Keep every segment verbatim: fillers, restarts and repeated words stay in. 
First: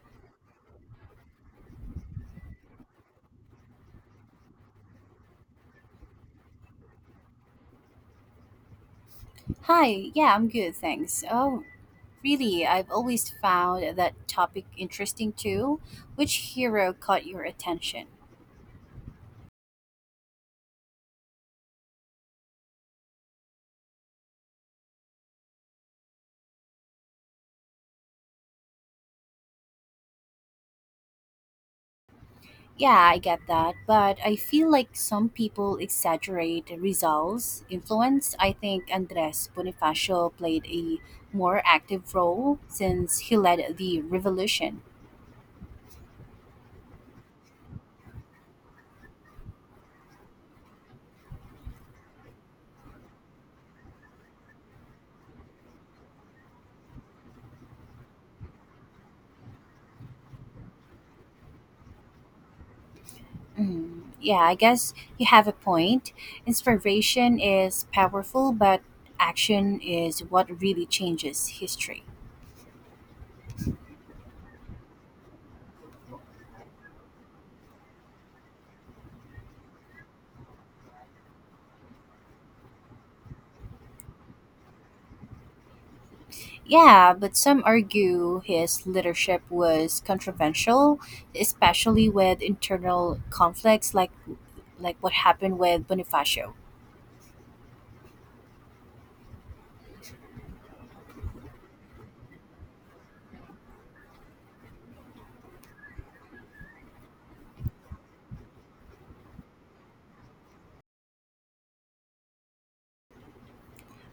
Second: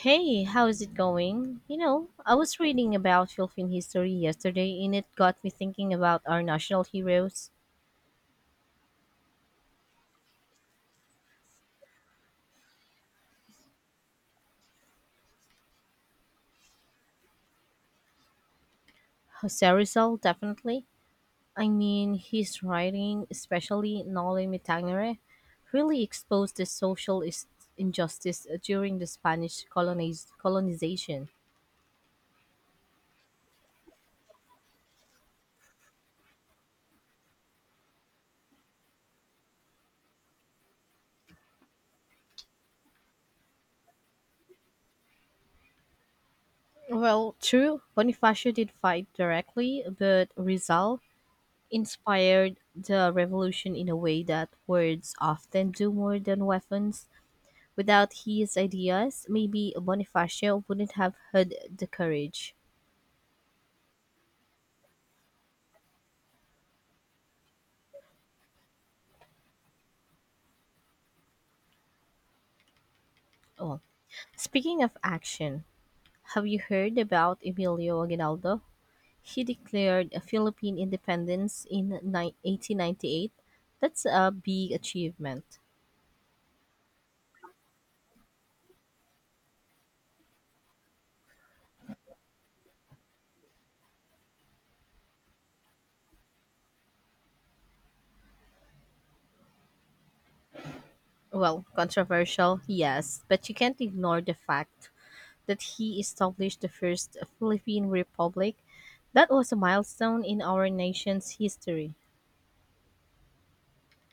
Hey, how's it going? You know, I was reading about Philippine history yesterday and it got me thinking about our national heroes. Hi, yeah, I'm good, thanks. Oh, really, I've always found that topic interesting too. Which hero caught your attention? Jose Rizal, definitely. I mean, his writing, especially Noli Me Tangere, really exposed the social is- injustice during the Spanish coloniz- colonization. Yeah, I get that, but I feel like some people exaggerate Rizal's influence. I think Andres Bonifacio played a more active role since he led the revolution. Well, true, Bonifacio did fight directly, but Rizal inspired the revolution in a way that words often do more than weapons. Without his ideas, maybe Bonifacio wouldn't have had the courage. Mm, yeah, I guess you have a point. Inspiration is powerful, but action is what really changes history. Oh, speaking of action, have you heard about Emilio Aguinaldo? He declared a Philippine independence in ni- eighteen ninety-eight. That's a big achievement. Yeah, but some argue his leadership was controversial, especially with internal conflicts like like what happened with Bonifacio. Well, controversial, yes, but you can't ignore the fact that he established the first Philippine Republic. That was a milestone in our nation's history.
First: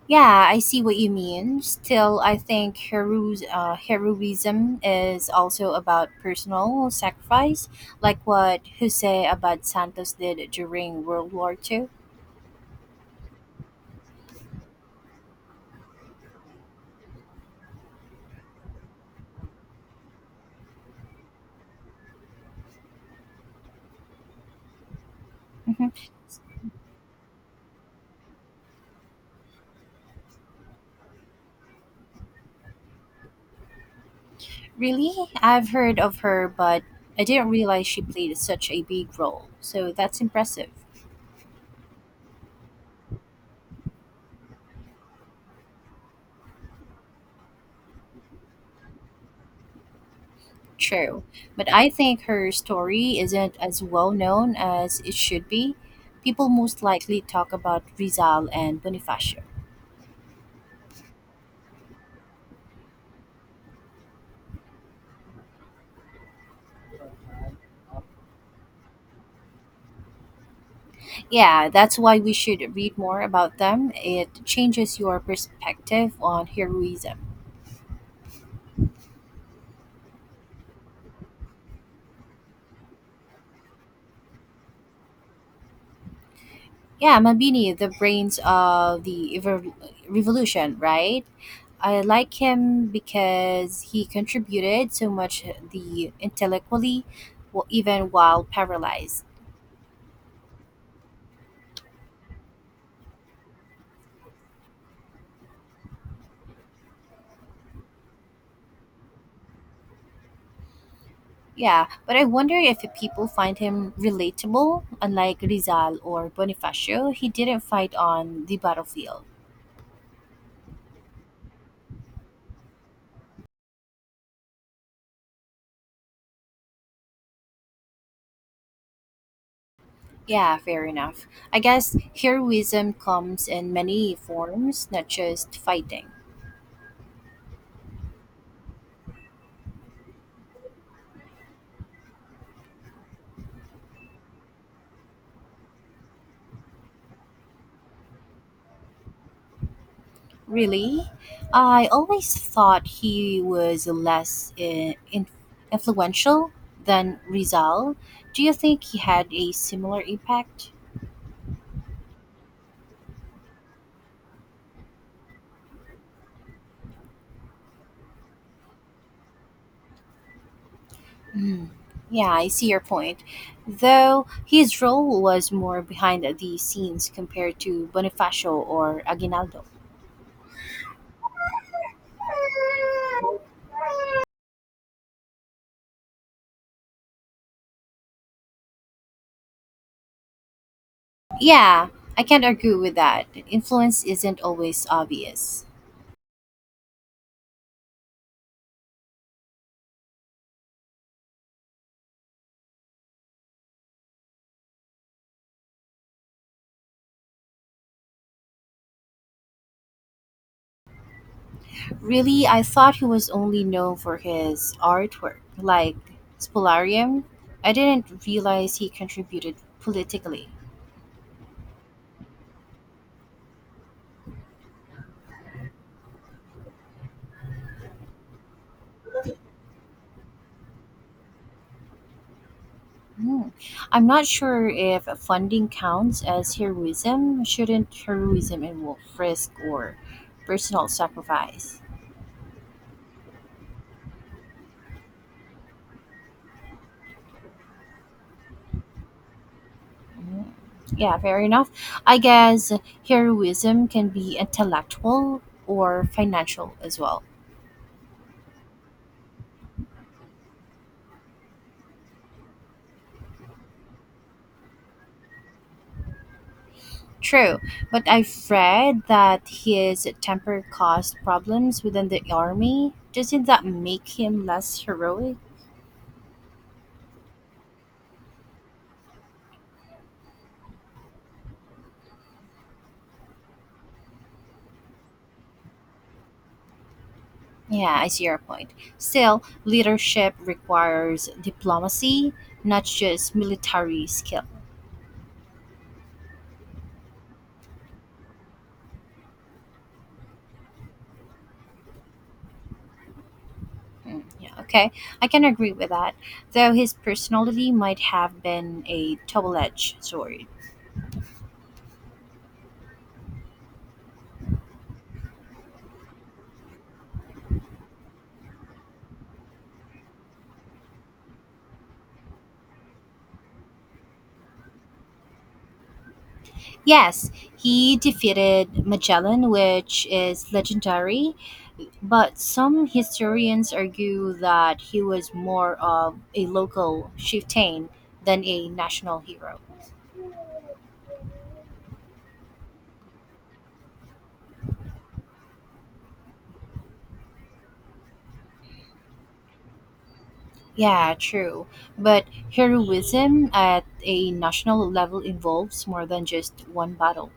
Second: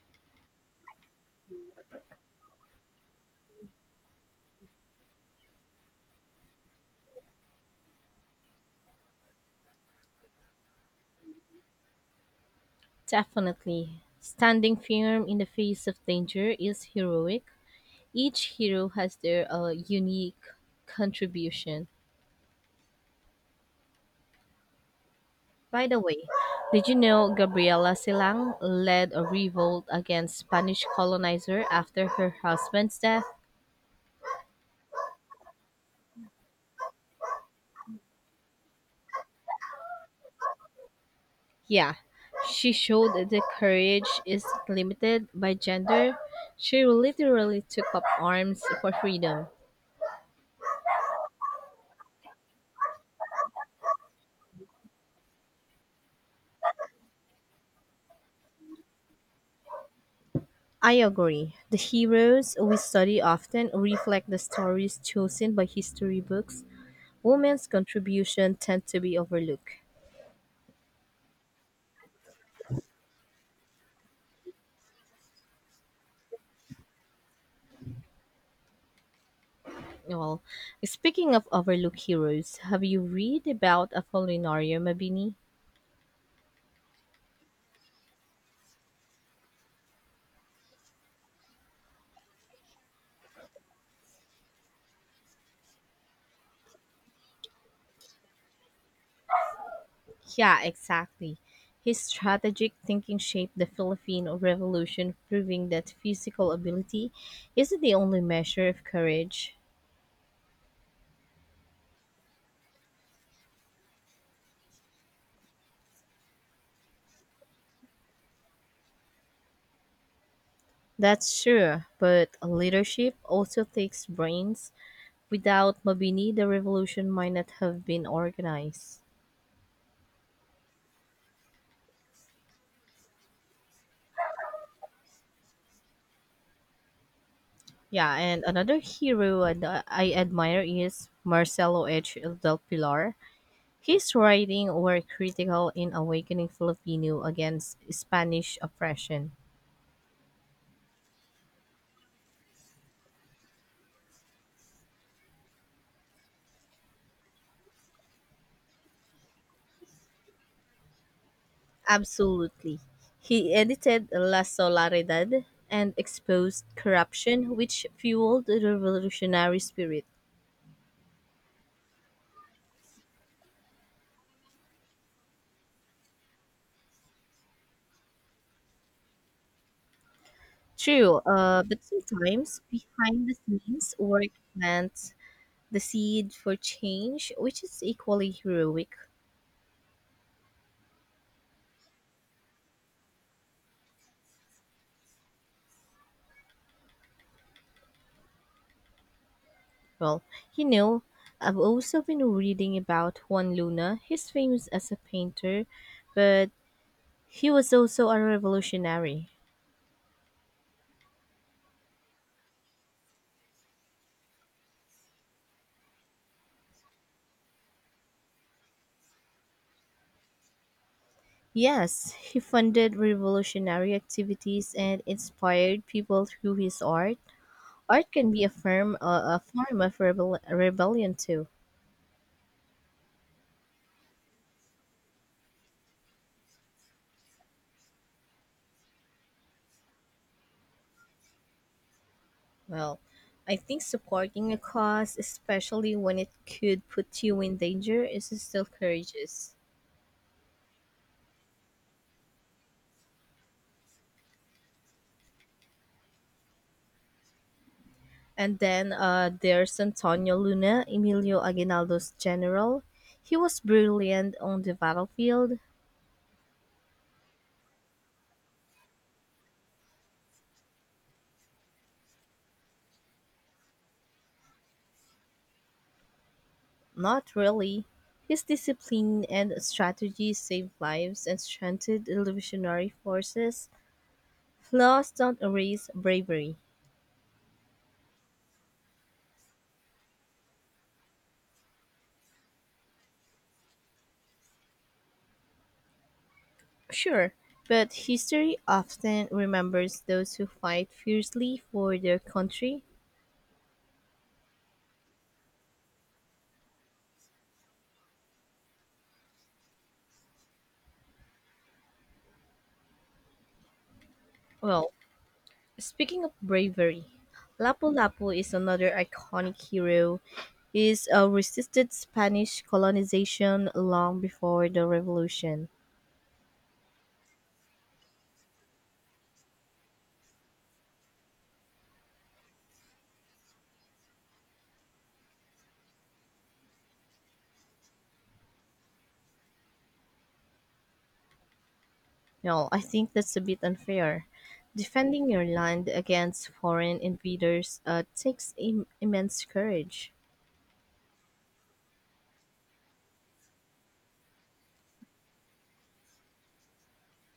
Yeah, I see what you mean. Still, I think hero, uh, heroism is also about personal sacrifice, like what Jose Abad Santos did during World War Two. Definitely. Standing firm in the face of danger is heroic. Each hero has their uh, unique contribution. By Mhm. the way, did you know Gabriela Silang led a revolt against Spanish colonizer after her husband's death? Really? I've heard of her, but I didn't realize she played such a big role. So that's impressive. Yeah, she showed that courage isn't limited by gender. She literally took up arms for freedom. True. But I think her story isn't as well known as it should be. People most likely talk about Rizal and Bonifacio. I agree. The heroes we study often reflect the stories chosen by history books. Women's contribution tend to be overlooked. Yeah, that's why we should read more about them. It changes your perspective on heroism. Well, speaking of overlooked heroes, have you read about Apolinario Mabini? Yeah, Mabini, the brains of the evo- revolution, right? I like him because he contributed so much the intellectually, w- even while paralyzed. Yeah, exactly. His strategic thinking shaped the Philippine Revolution, proving that physical ability isn't the only measure of courage. Yeah, but I wonder if people find him relatable. Unlike Rizal or Bonifacio, he didn't fight on the battlefield. That's sure, but leadership also takes brains. Without Mabini, the revolution might not have been organized. Yeah, fair enough. I guess heroism comes in many forms, not just fighting. Yeah, and another hero that I admire is Marcelo H. Del Pilar. His writing were critical in awakening Filipino against Spanish oppression. Really? I always thought he was less in, in, influential than Rizal. Do you think he had a similar impact? Absolutely. He edited La Solaridad and exposed corruption, which fueled the revolutionary spirit. Hmm. Yeah, I see your point. Though his role was more behind the scenes compared to Bonifacio or Aguinaldo. True, uh, but sometimes behind the scenes work meant the seed for change, which is equally heroic. Yeah, I can't argue with that. Influence isn't always obvious. Well, you know, I've also been reading about Juan Luna. He's famous as a painter, but he was also a revolutionary. Really, I thought he was only known for his artwork, like Spolarium. I didn't realize he contributed politically. Yes, he funded revolutionary activities and inspired people through his art. Art can be a form, uh, a form of rebel, rebellion too. Hmm. I'm not sure if funding counts as heroism. Shouldn't heroism involve risk or personal sacrifice? Well, I think supporting a cause, especially when it could put you in danger, is still courageous. Hmm. Yeah, fair enough. I guess heroism can be intellectual or financial as well. And then uh, there's Antonio Luna, Emilio Aguinaldo's general. He was brilliant on the battlefield. True, but I've read that his temper caused problems within the army. Doesn't that make him less heroic? Not really. His discipline and strategy saved lives and strengthened the revolutionary forces. Flaws don't erase bravery. Yeah, I see your point. Still, leadership requires diplomacy, not just military skill. Sure, but history often remembers those who fight fiercely for their country. Mm, yeah, okay. I can agree with that, though his personality might have been a double edged sword. Well, speaking of bravery, Lapu Lapu is another iconic hero. He's uh, resisted Spanish colonization long before the revolution. Yes, he defeated Magellan, which is legendary, but some historians argue that he was more of a local chieftain than a national hero. No, I think that's a bit unfair. Defending your land against foreign invaders uh, takes Im- immense courage. Yeah, true. But heroism at a national level involves more than just one battle.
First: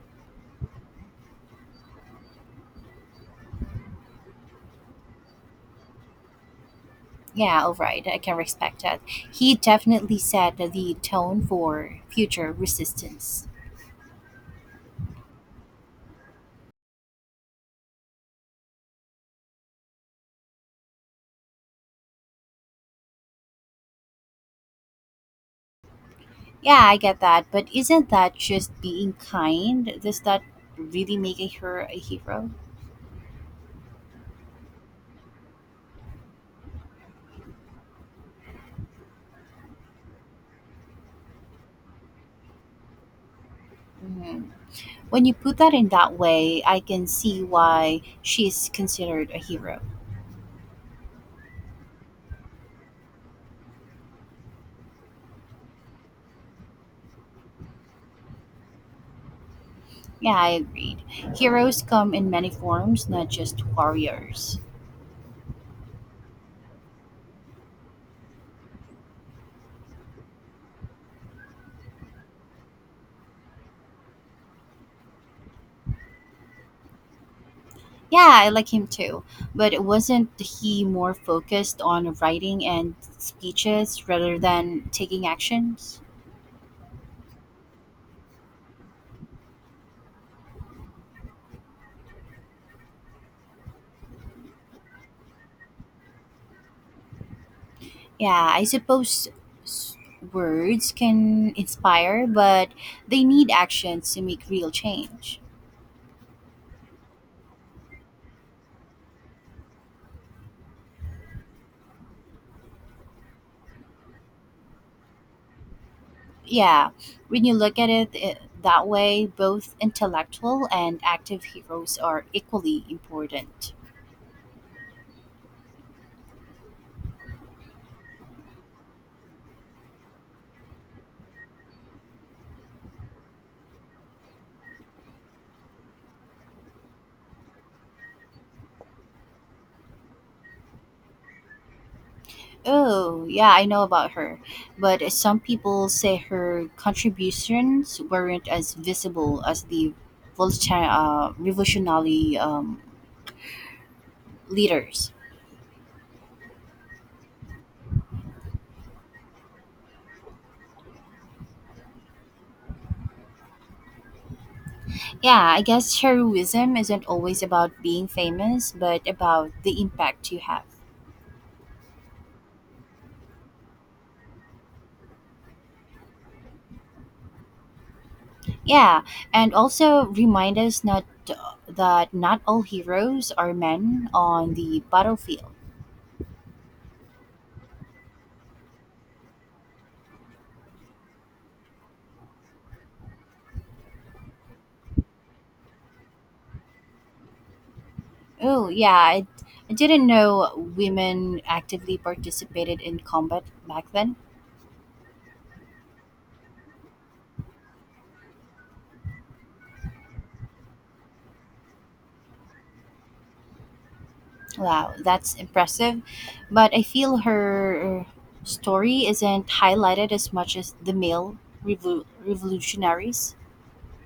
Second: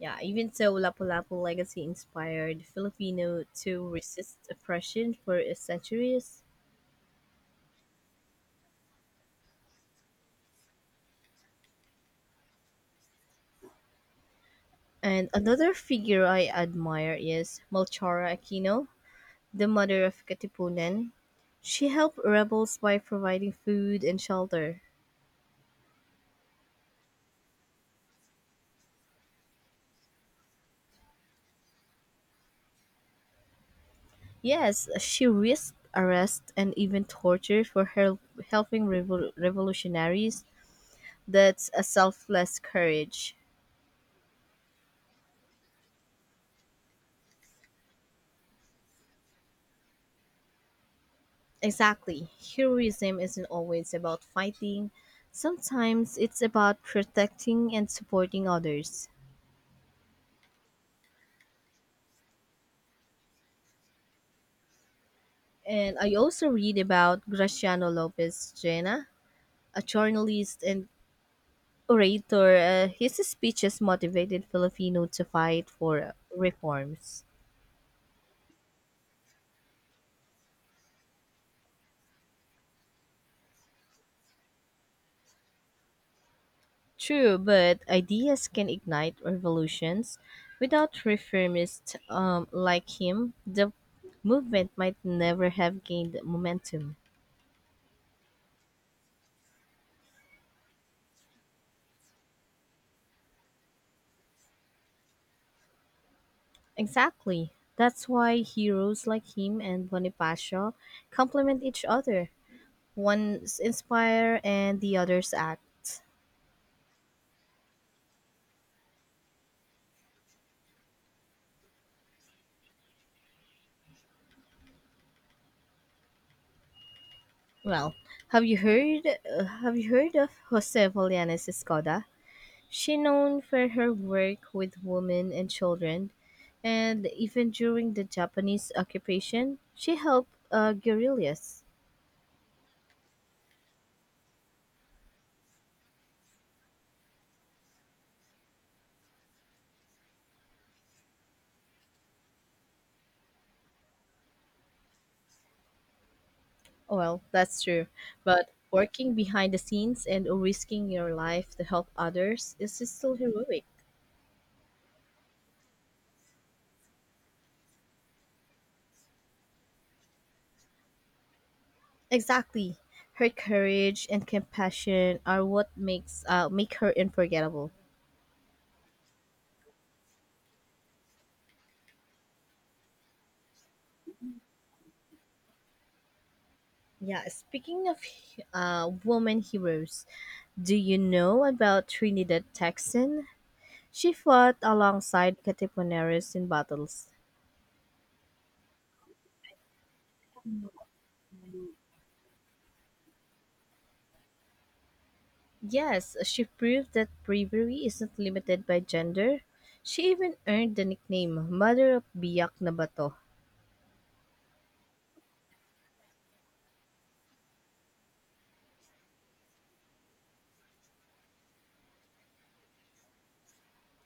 Yeah, even so, Lapu Lapu legacy inspired Filipino to resist oppression for centuries. Yeah, all right. I can respect that. He definitely set the tone for future resistance. And another figure I admire is Melchora Aquino, the mother of Katipunan. She helped rebels by providing food and shelter. Yeah, I get that. But isn't that just being kind? Does that really make a hero a hero? Yes, she risked arrest and even torture for her helping revol- revolutionaries. That's a selfless courage. Mhm. When you put that in that way, I can see why she's considered a hero. Exactly. Heroism isn't always about fighting. Sometimes it's about protecting and supporting others. Yeah, I agreed. Heroes come in many forms, not just warriors. And I also read about Graciano Lopez Jena, a journalist and orator. Uh, his speeches motivated Filipino to fight for reforms. Yeah, I like him too. But wasn't he more focused on writing and speeches rather than taking actions? True, but ideas can ignite revolutions. Without reformists um, like him, the movement might never have gained momentum. Yeah, I suppose s- words can inspire, but they need actions to make real change. Exactly. That's why heroes like him and Bonifacio complement each other. One's inspire and the other's act. Yeah, when you look at it eh, that way, both intellectual and active heroes are equally important. Well, have you heard uh, have you heard of Jose Volianes Escoda? She known for her work with women and children, and even during the Japanese occupation, she helped uh, guerrillas. Oh, yeah, I know about her. But some people say her contributions weren't as visible as the Volta- uh, revolutionary um, leaders. Well, that's true, but working behind the scenes and risking your life to help others is still heroic. Yeah, I guess heroism isn't always about being famous, but about the impact you have. Exactly, her courage and compassion are what makes uh, make her unforgettable. Yeah, and also remind us not that not all heroes are men on the battlefield. Yeah, speaking of uh, woman heroes, do you know about Trinidad Texan? She fought alongside Katipuneris in battles. Oh, yeah. I, I didn't know women actively participated in combat back then. Yes, she proved that bravery isn't limited by gender. She even earned the nickname Mother of Biak na Bato. Wow, that's impressive. But I feel her story isn't highlighted as much as the male revol revolutionaries.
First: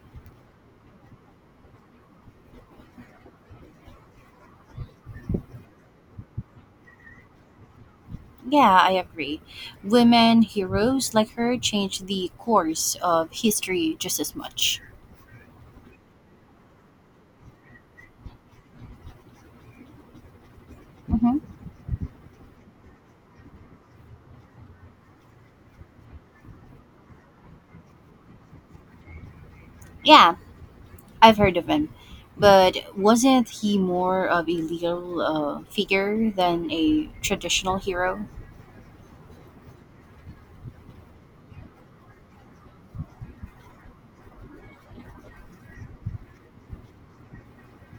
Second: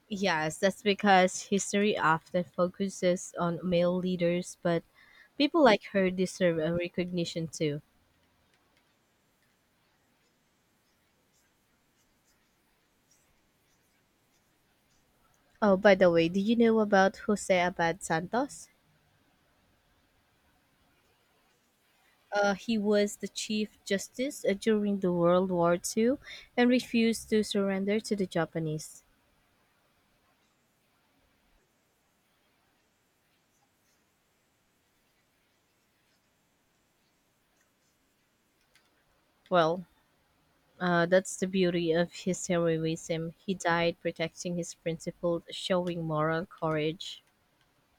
Yes, that's because history often focuses on male leaders, but people like her deserve a recognition too. Yeah, I agree. Women heroes like her changed the course of history just as much. Oh, by the way, do you know about Jose Abad Santos? Hmm. Uh, he was the Chief Justice uh, during the World War Two, and refused to surrender to the Japanese. Yeah, I've heard of him. But wasn't he more of a legal uh, figure than a traditional hero? Well, Uh, that's the beauty of his heroism. He died protecting his principles, showing moral courage.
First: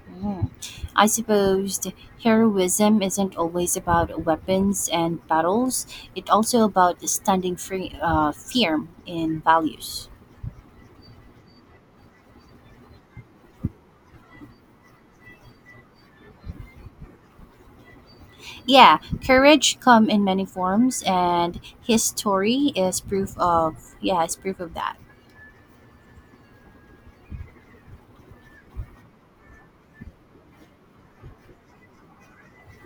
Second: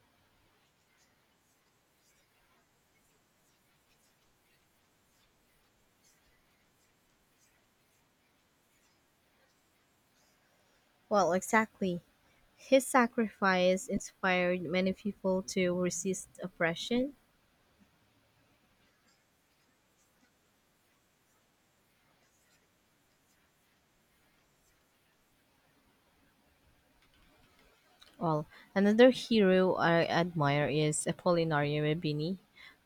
Mhm. I suppose heroism isn't always about weapons and battles. It's also about standing free, uh, firm in values. Well, exactly. His sacrifice inspired many people to resist oppression. Yeah, courage come in many forms, and his story is proof of yeah, is proof of that. Well, another hero I admire is Apollinario Mabini,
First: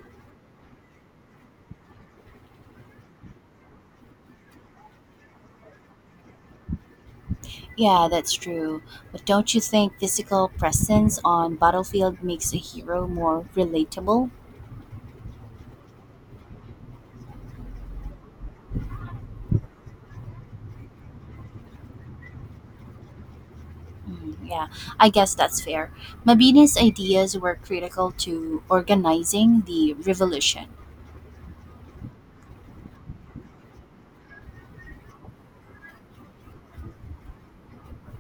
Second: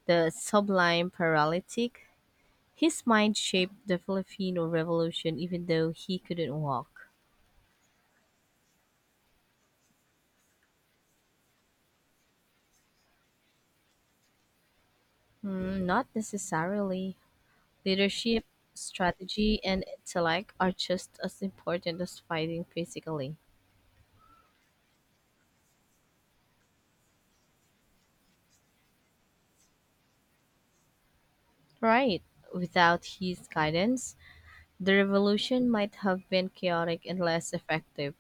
the sublime paralytic. His mind shaped the Filipino Revolution even though he couldn't walk. Yeah, that's true. But don't you think physical presence on battlefield makes a hero more relatable? Hmm, not necessarily. Leadership, strategy, and intellect are just as important as fighting physically. Mm, Yeah, I guess that's fair. Mabini's ideas were critical to organizing the revolution. Right. Without his guidance, the revolution might have been chaotic and less effective.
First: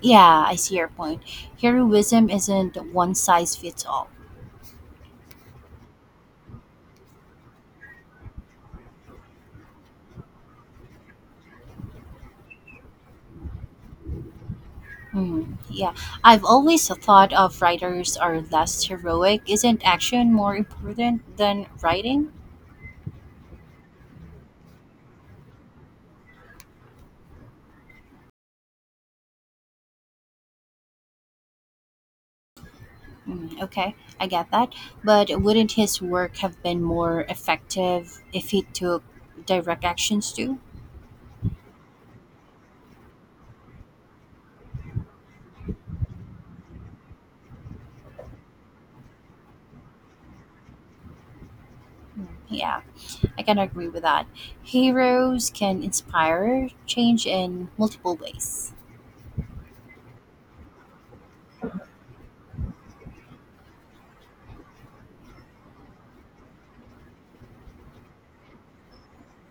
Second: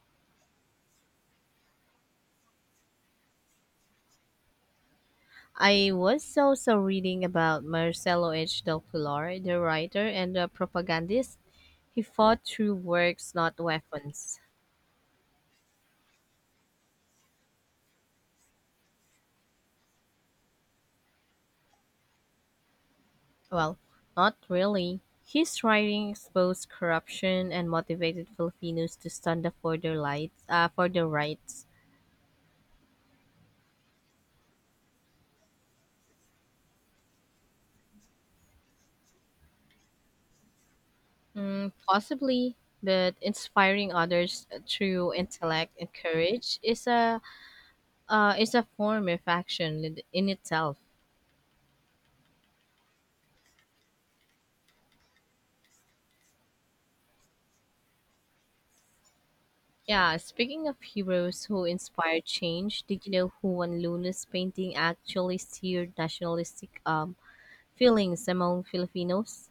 Yeah, I see your point. Heroism isn't one size fits all. I was also reading about Marcelo H. del Pilar, the writer and the propagandist. He fought through works, not weapons. Mm, yeah, I've always thought of writers are less heroic. Isn't action more important than writing? Well, not really. His writing exposed corruption and motivated Filipinos to stand up for their lights, uh, for their rights. Mm, okay, I get that. But wouldn't his work have been more effective if he took direct actions too? Mm, possibly, but inspiring others uh, through intellect and courage is a uh, is a form of action in in itself. Mm, Yeah. I can agree with that. Heroes can inspire change in multiple ways. Yeah, speaking of heroes who inspire change, did you know Juan Luna's painting actually stirred nationalistic um, feelings among Filipinos?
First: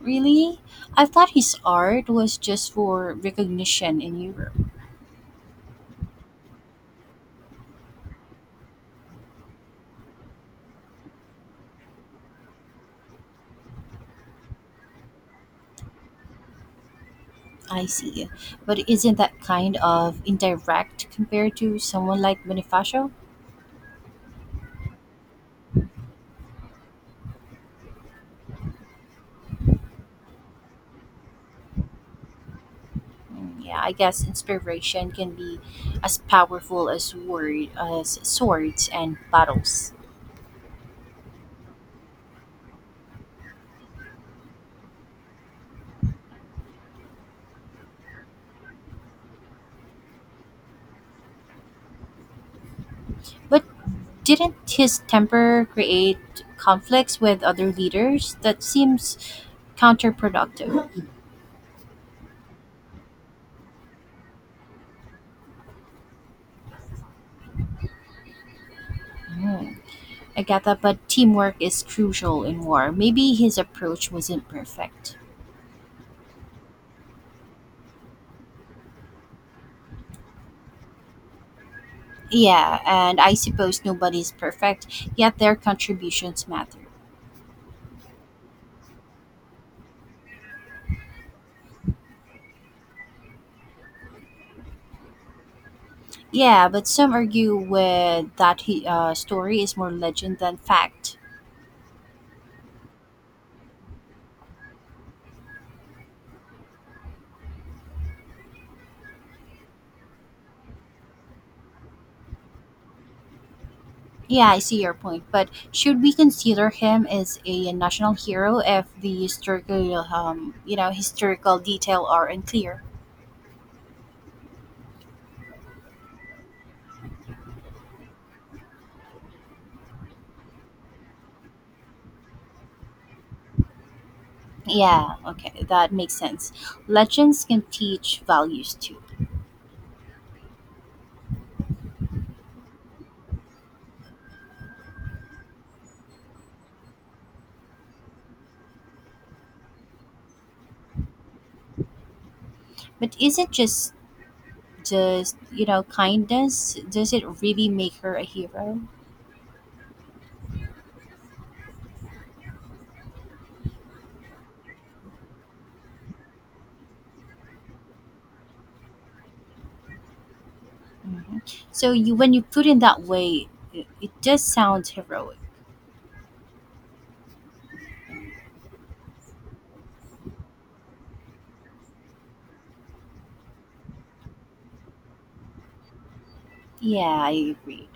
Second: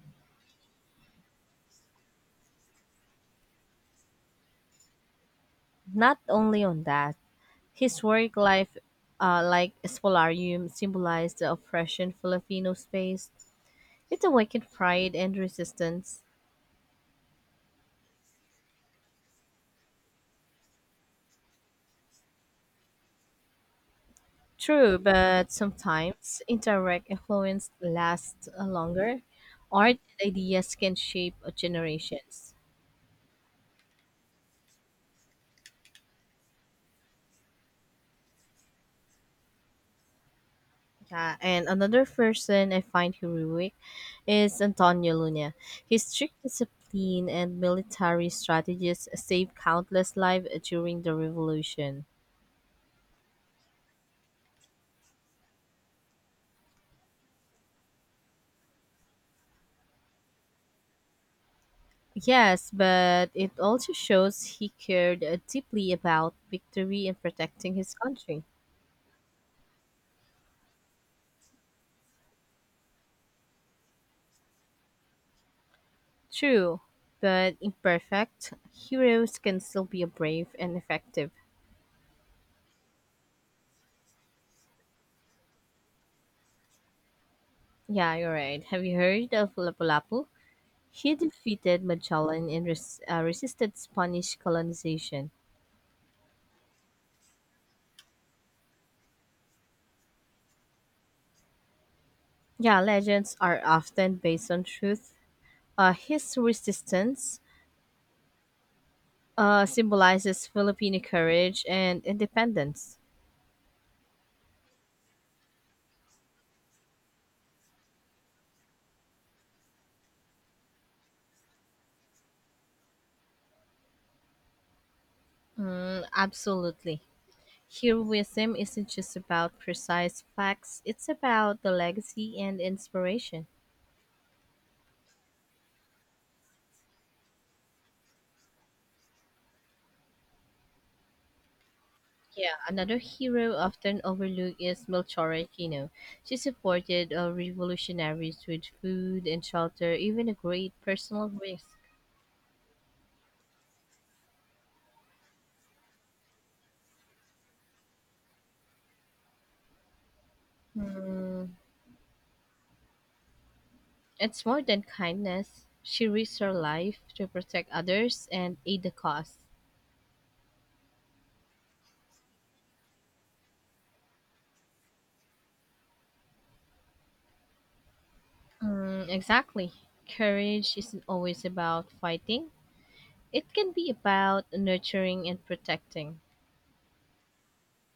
Really? I thought his art was just for recognition in Europe. Not only on that, his work life, uh, like Espolarium, symbolized the oppression Filipinos faced. It awakened pride and resistance. I see. But isn't that kind of indirect compared to someone like Bonifacio? True, but sometimes indirect influence lasts longer. Art and ideas can shape generations. Mm, Yeah, I guess inspiration can be as powerful as word as swords and battles. Yeah, and another person I find heroic is Antonio Luna. His strict discipline and military strategies saved countless lives during the revolution. But didn't his temper create conflicts with other leaders? That seems counterproductive. Yes, but it also shows he cared uh, deeply about victory and protecting his country. Mm, Agatha, but teamwork is crucial in war. Maybe his approach wasn't perfect. True, but imperfect, heroes can still be brave and effective. Yeah, and I suppose nobody's perfect, yet their contributions matter. Yeah, you're right. Have you heard of Lapu-Lapu? He defeated Magellan and res- uh, resisted Spanish colonization. Yeah, but some argue with that he, uh, story is more legend than fact. Yeah, legends are often based on truth. Uh, his resistance uh, symbolizes Filipino courage and independence. Yeah, I see your point, but should we consider him as a national hero if the historical, um, you know, historical detail are unclear? Mm, absolutely. Heroism isn't just about precise facts, it's about the legacy and inspiration. Yeah, okay, that makes sense. Legends can teach values too. Yeah, another hero often overlooked is Melchora Kino. She supported uh, revolutionaries with food and shelter, even a great personal risk. But is it just just you know kindness? Does it really make her a hero? Hmm, it's more than kindness. She risked her life to protect others and aid the cause. Hmm. So you when you put in that way, it, it does sound heroic. Hmm, exactly. Courage isn't always about fighting. It can be about nurturing and protecting. Yeah, I agree.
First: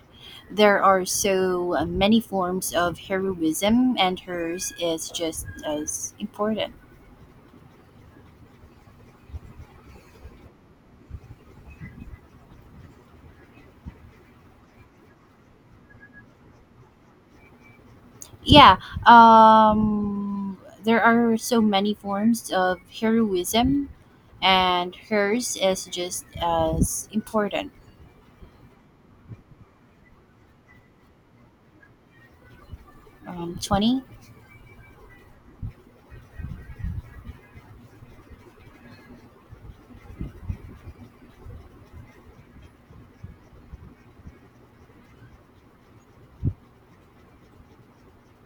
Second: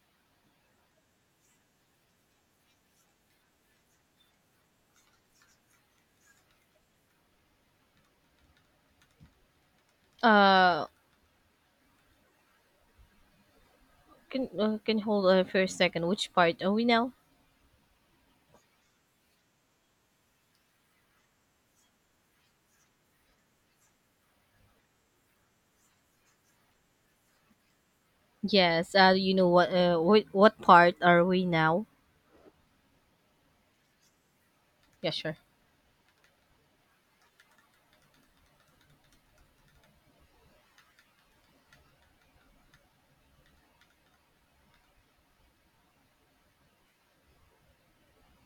There are so uh, many forms of heroism, and hers is just as important. Uh, can uh, can hold on for a second. Which part are we now? Yeah, um, there are so many forms of heroism, and hers is just as important. Yes, uh, you know what? Uh, what, what part are we now? Um, twenty? Yeah, sure.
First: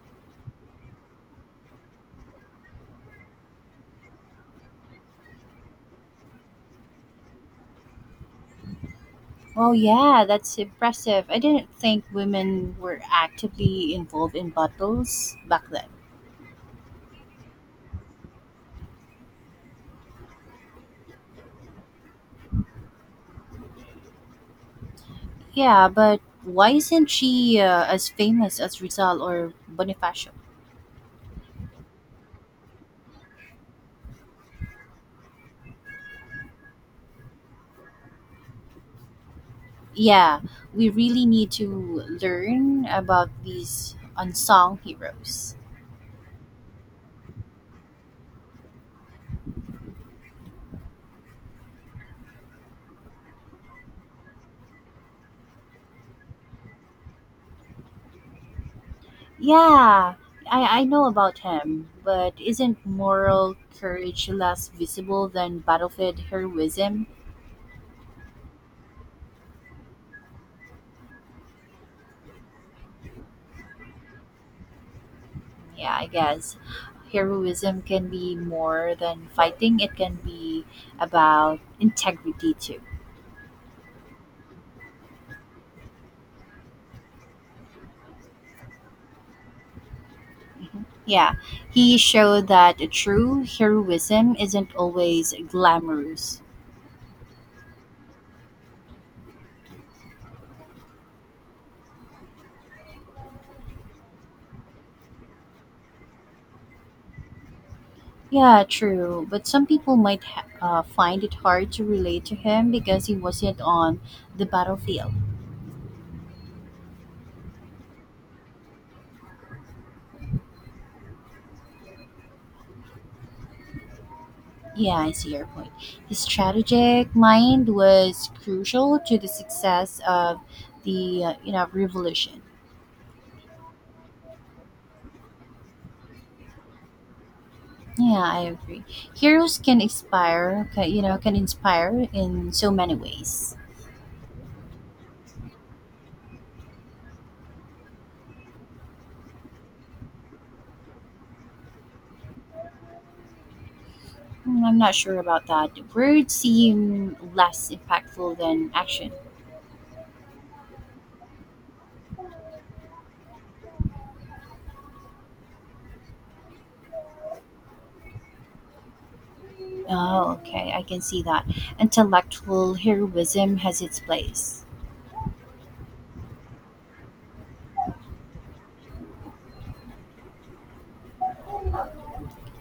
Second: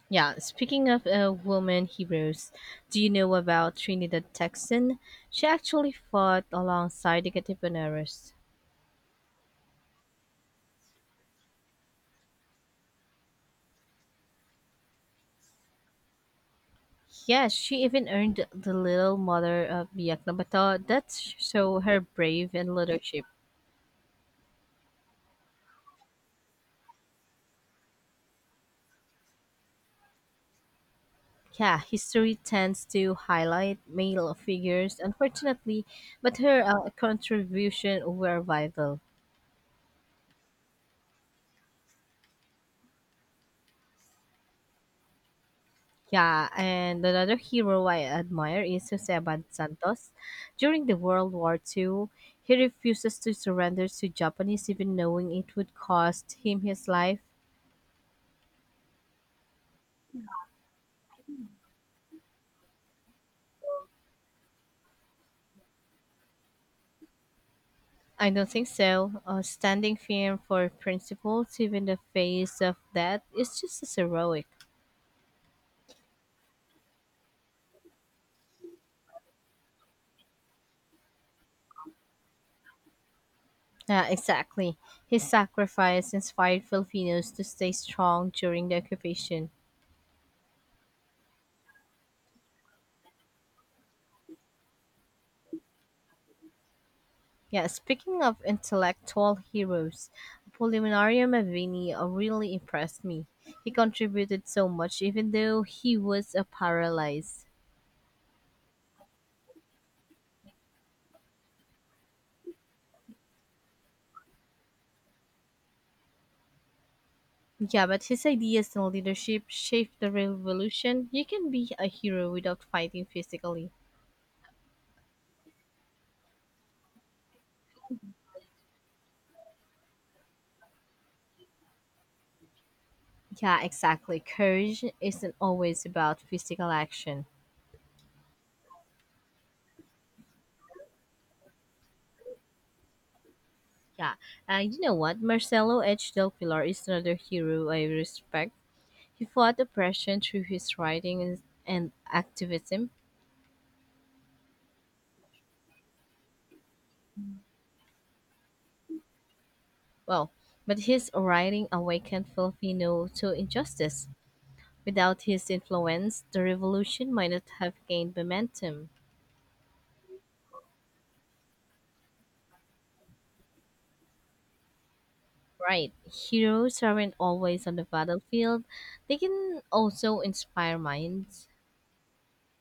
Yeah, speaking of uh, woman heroes, do you know about Trinidad Texan? She actually fought alongside the Katipuneros. Oh, yeah, that's impressive. I didn't think women were actively involved in battles back then. Yes, she even earned the Little Mother of Biaknabata. That's so her brave and leadership. Yeah, but why isn't she uh, as famous as Rizal or Bonifacio? Yeah, history tends to highlight male figures, unfortunately, but her uh, contribution were vital. Yeah, we really need to learn about these unsung heroes. Yeah, and another hero I admire is Joseban Santos. During the World War two, he refuses to surrender to Japanese even knowing it would cost him his life. Yeah, I, I know about him, but isn't moral courage less visible than battlefield heroism? I don't think so. Uh, standing firm for principles even in the face of death is just as heroic. Yeah, I guess heroism can be more than fighting, it can be about integrity too. Yeah, exactly. His sacrifice inspired Filipinos to stay strong during the occupation. Mhm. Yeah, he showed that true heroism isn't always glamorous. Yeah, speaking of intellectual heroes, Apollinario Mavini uh, really impressed me. He contributed so much, even though he was a paralyzed. Yeah, true. But some people might ha- uh, find it hard to relate to him because he wasn't on the battlefield. Yeah, but his ideas and leadership shaped the revolution. You can be a hero without fighting physically. Yeah, I see your point. His strategic mind was crucial to the success of the uh, you know revolution. Yeah, exactly. Courage isn't always about physical action. Yeah, I agree. Heroes can inspire, ca- you know, can inspire in so many ways. Yeah, and you know what? Marcelo H. Del Pilar is another hero I respect. He fought oppression through his writing and, and activism. Mm, I'm not sure about that. Words seem less impactful than action. Well, but his writing awakened Filipino to injustice. Without his influence, the revolution might not have gained momentum. Oh, okay, I can see that. Intellectual heroism has its place. Right, heroes aren't always on the battlefield, they can also inspire minds.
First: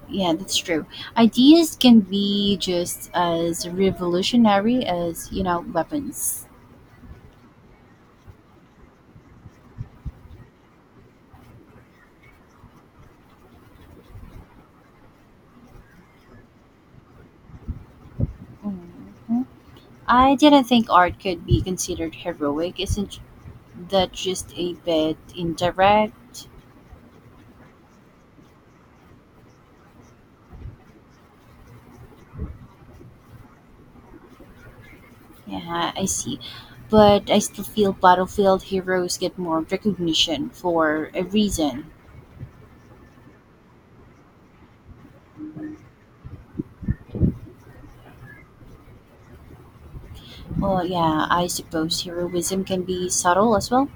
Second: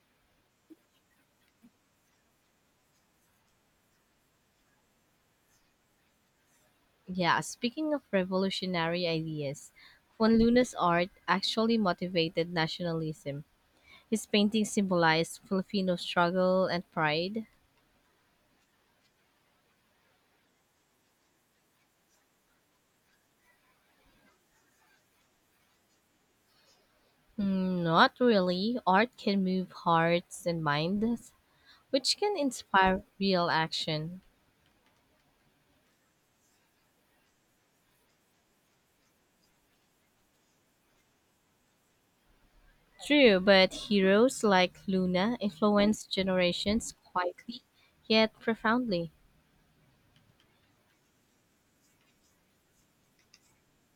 Yeah, that's true. Ideas can be just as revolutionary as, you know, weapons. Yeah, speaking of revolutionary ideas, Juan Luna's art actually motivated nationalism. His paintings symbolized Filipino struggle and pride. Mhm. I didn't think art could be considered heroic. Isn't that just a bit indirect? Mm, not really. Art can move hearts and minds which can inspire real action. Yeah, I see. But I still feel battlefield heroes get more recognition for a reason. True, but heroes like Luna influence generations quietly yet profoundly. Well, yeah, I suppose heroism can be subtle as well.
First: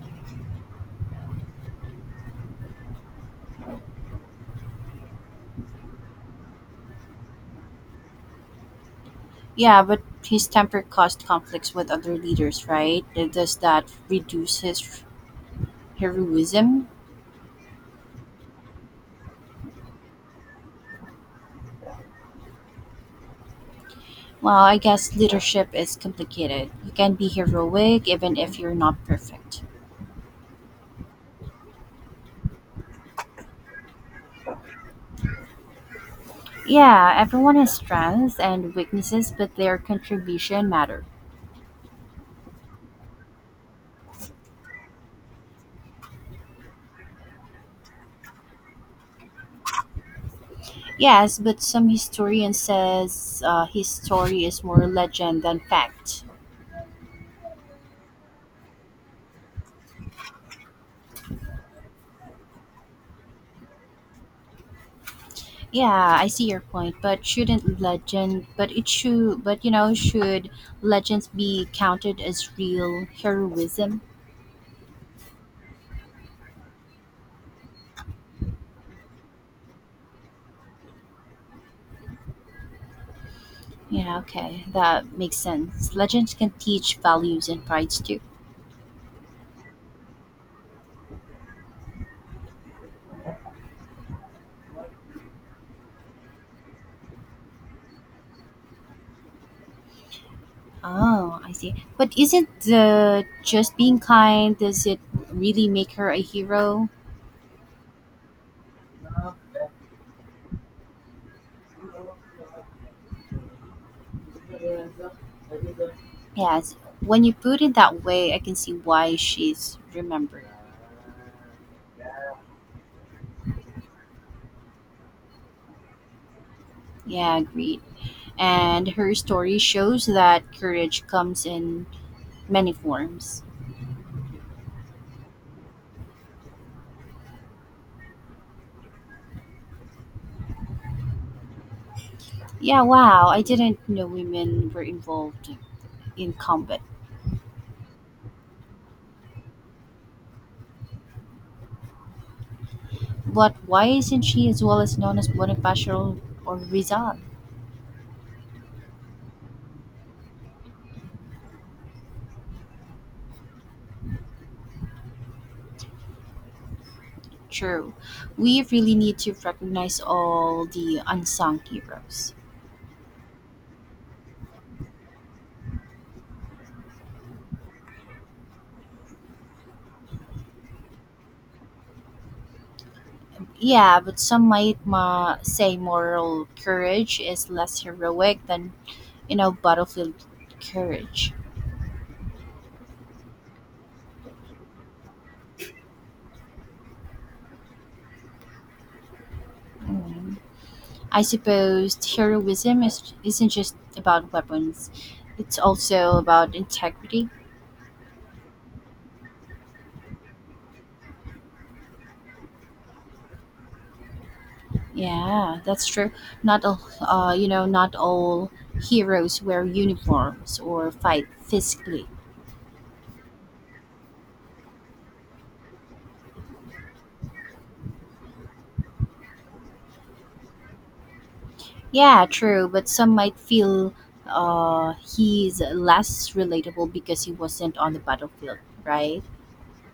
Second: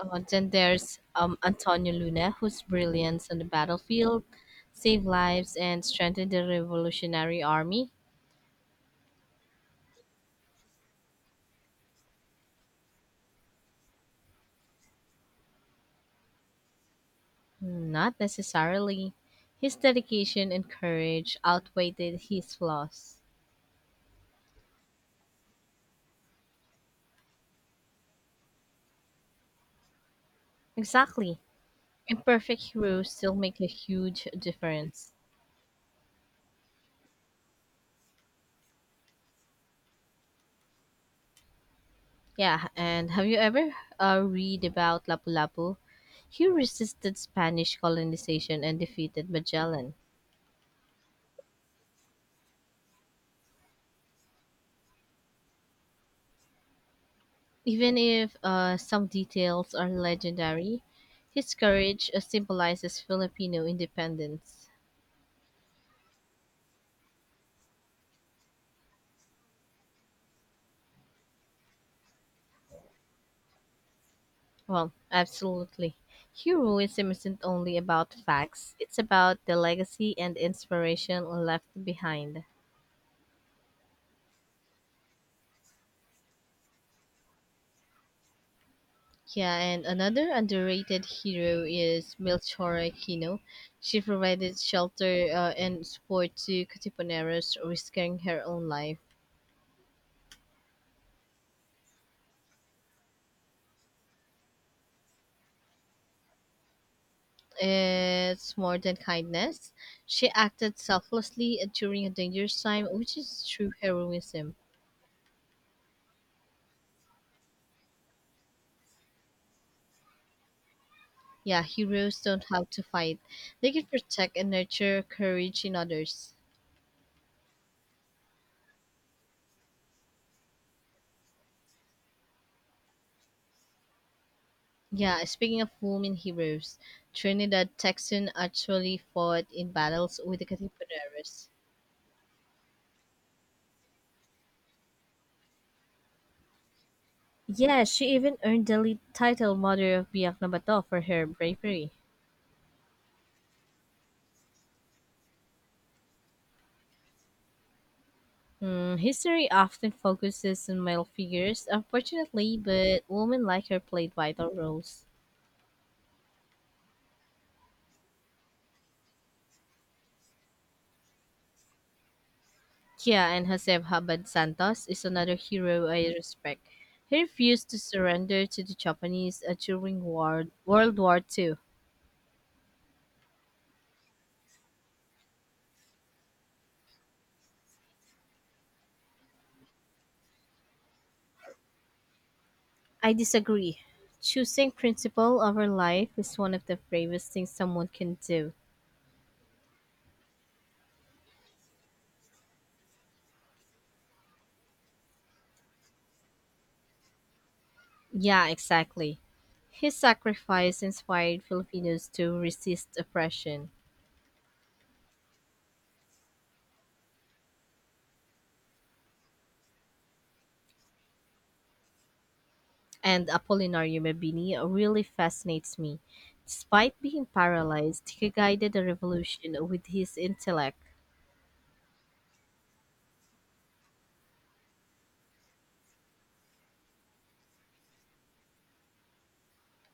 Uh, then there's um, Antonio Luna, whose brilliance on the battlefield saved lives and strengthened the revolutionary army. Yeah, but his temper caused conflicts with other leaders, right? Uh, Does that reduce his heroism? Hmm, not necessarily. His dedication and courage outweighed his flaws. Well, I guess leadership is complicated. You can be heroic even if you're not perfect. Exactly. Imperfect heroes still make a huge difference. Yeah, everyone has strengths and weaknesses, but their contribution matters. Yeah, and have you ever uh, read about Lapu-Lapu? He resisted Spanish colonization and defeated Magellan. Yes, but some historian says uh, his story is more legend than fact. Even if uh, some details are legendary, his courage uh, symbolizes Filipino independence. Yeah, I see your point, but shouldn't legend? But it should. But you know, should legends be counted as real heroism? Well, absolutely. Heroism isn't only about facts, it's about the legacy and inspiration left behind. Yeah, okay, that makes sense. Legends can teach values and prides too. Yeah, and another underrated hero is Melchora Aquino. She provided shelter uh, and support to Katipuneros, risking her own life. Oh, I see. But isn't the just being kind? Does it really make her a hero? It's more than kindness. She acted selflessly during a dangerous time, which is true heroism. Yes. When you put it that way, I can see why she's remembered. Yeah, heroes don't have to fight. They can protect and nurture courage in others. Yeah, agreed. And her story shows that courage comes in many forms. Yeah, speaking of women heroes, Trinidad Texan actually fought in battles with the Katipuneros. Yeah, wow, I didn't know women were involved in combat. Yes, she even earned the lead title Mother of Biak na Bato for her bravery. But why isn't she as well as known as Bonifacio or Rizal? Hmm, history often focuses on male figures, unfortunately, but women like her played vital roles. True. We really need to recognize all the unsung heroes. Kia and Josep Habad Santos is another hero I respect. He refused to surrender to the Japanese uh, during war- World War two. Yeah, but some might ma- say moral courage is less heroic than, you know, battlefield courage. I disagree. Choosing principle over life is one of the bravest things someone can do. Mm. I suppose heroism is, isn't just about weapons, it's also about integrity. Yeah, exactly. His sacrifice inspired Filipinos to resist oppression, Yeah, that's true. Not all, uh, you know, not all heroes wear uniforms or fight physically. and Apolinario Mabini really fascinates me. Despite being paralyzed, he guided the revolution with his intellect. Yeah, true, but some might feel uh, he's less relatable because he wasn't on the battlefield, right?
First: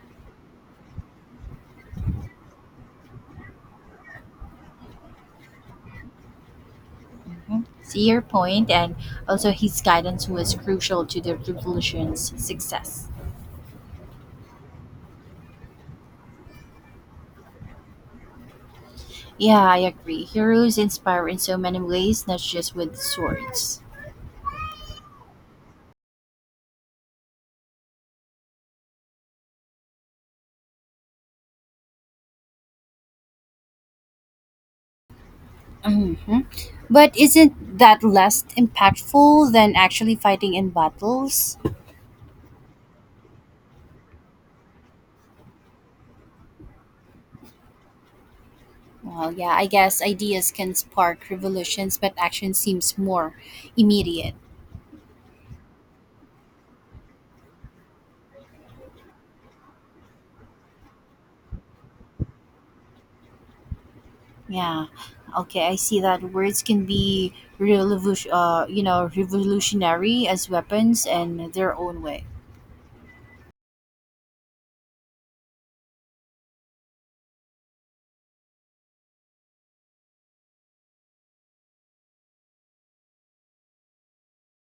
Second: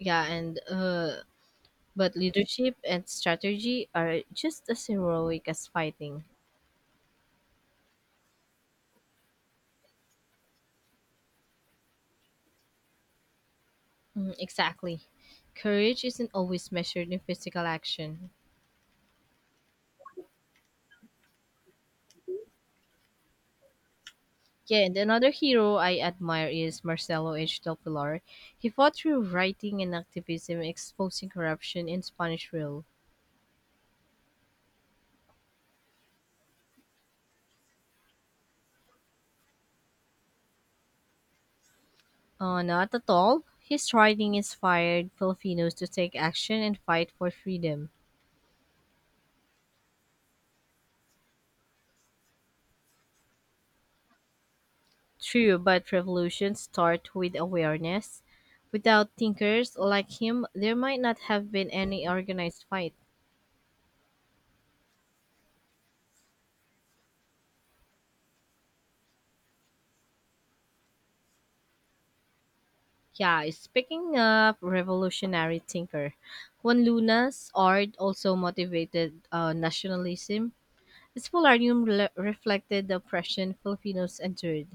Yeah, and uh, but leadership and strategy are just as heroic as fighting. Mhm. See your point, and also his guidance was crucial to the revolution's success. Mm, exactly. Courage isn't always measured in physical action. Yeah, I agree. Heroes inspire in so many ways, not just with swords. Yeah, and another hero I admire is Marcelo H. Del Pilar. He fought through writing and activism exposing corruption in Spanish rule. Hmm. But isn't that less impactful than actually fighting in battles? Uh, not at all. His writing inspired Filipinos to take action and fight for freedom. Well, yeah, I guess ideas can spark revolutions, but action seems more immediate. True, but revolutions start with awareness. Without thinkers like him, there might not have been any organized fight. Yeah. Okay, I see that words can be revolution, uh, you know, revolutionary as weapons in their own way. Yeah, speaking of revolutionary thinker, Juan Luna's art also motivated uh, nationalism. This polarium rela- reflected the oppression Filipinos endured.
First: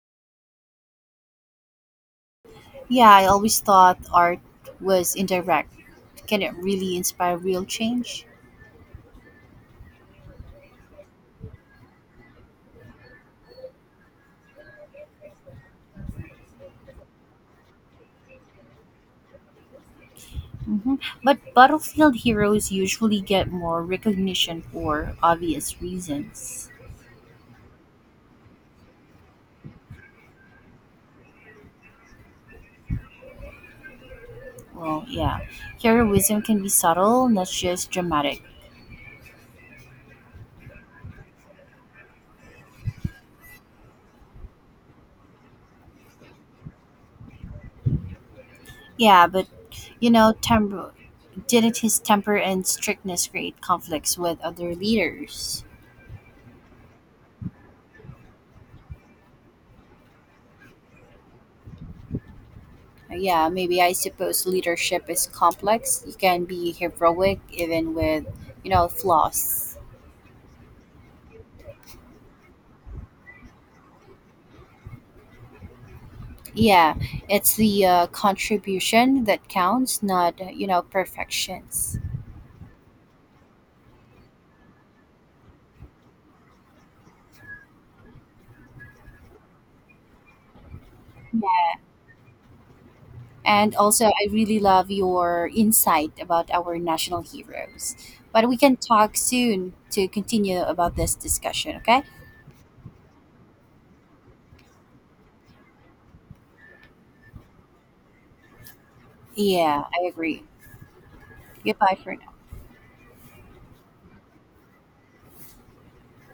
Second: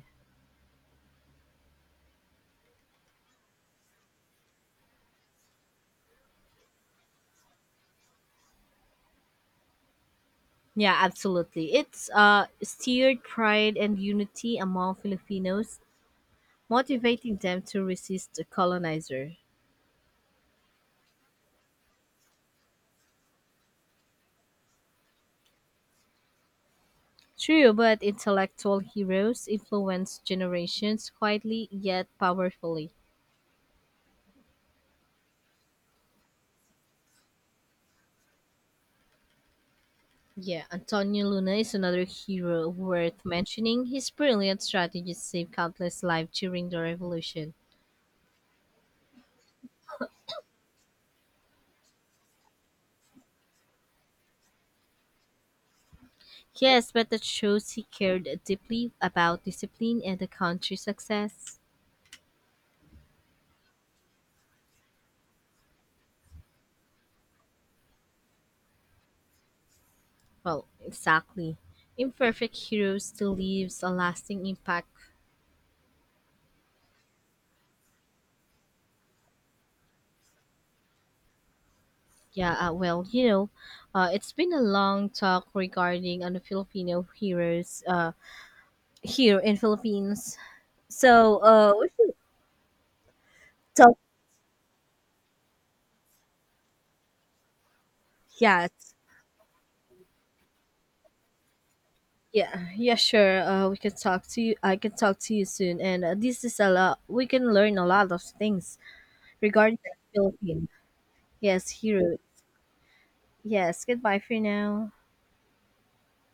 Yeah, I always thought art was indirect. Can it really inspire real change? Yeah, absolutely. It's uh, steered pride and unity among Filipinos, motivating them to resist the colonizer. Mhm. But battlefield heroes usually get more recognition for obvious reasons. True, but intellectual heroes influence generations quietly yet powerfully. Well, yeah. Heroism can be subtle, not just dramatic. Yeah, Antonio Luna is another hero worth mentioning. His brilliant strategies saved countless lives during the revolution. Yeah, but you know, temper, didn't his temper and strictness create conflicts with other leaders? Yes, but that shows he cared deeply about discipline and the country's success. Uh, Yeah, maybe I suppose leadership is complex. You can be heroic even with, you know, flaws. Well, exactly. Imperfect hero still leaves a lasting impact. Yeah, it's the uh, contribution that counts, not, you know, perfections. Yeah, uh, well, you know, uh, it's been a long talk regarding on the Filipino heroes uh, here in Philippines. So uh, we can And talk. also, I really love your insight about our national heroes. But we Yeah, can it's- talk soon to continue about this discussion, okay? yeah, yeah. Sure. Uh, we can talk to you. I can talk to you soon. And uh, this is a lot. We can learn a lot of things regarding Yeah, the I agree. Philippine. Yes, Goodbye hero. for Yes, goodbye for now.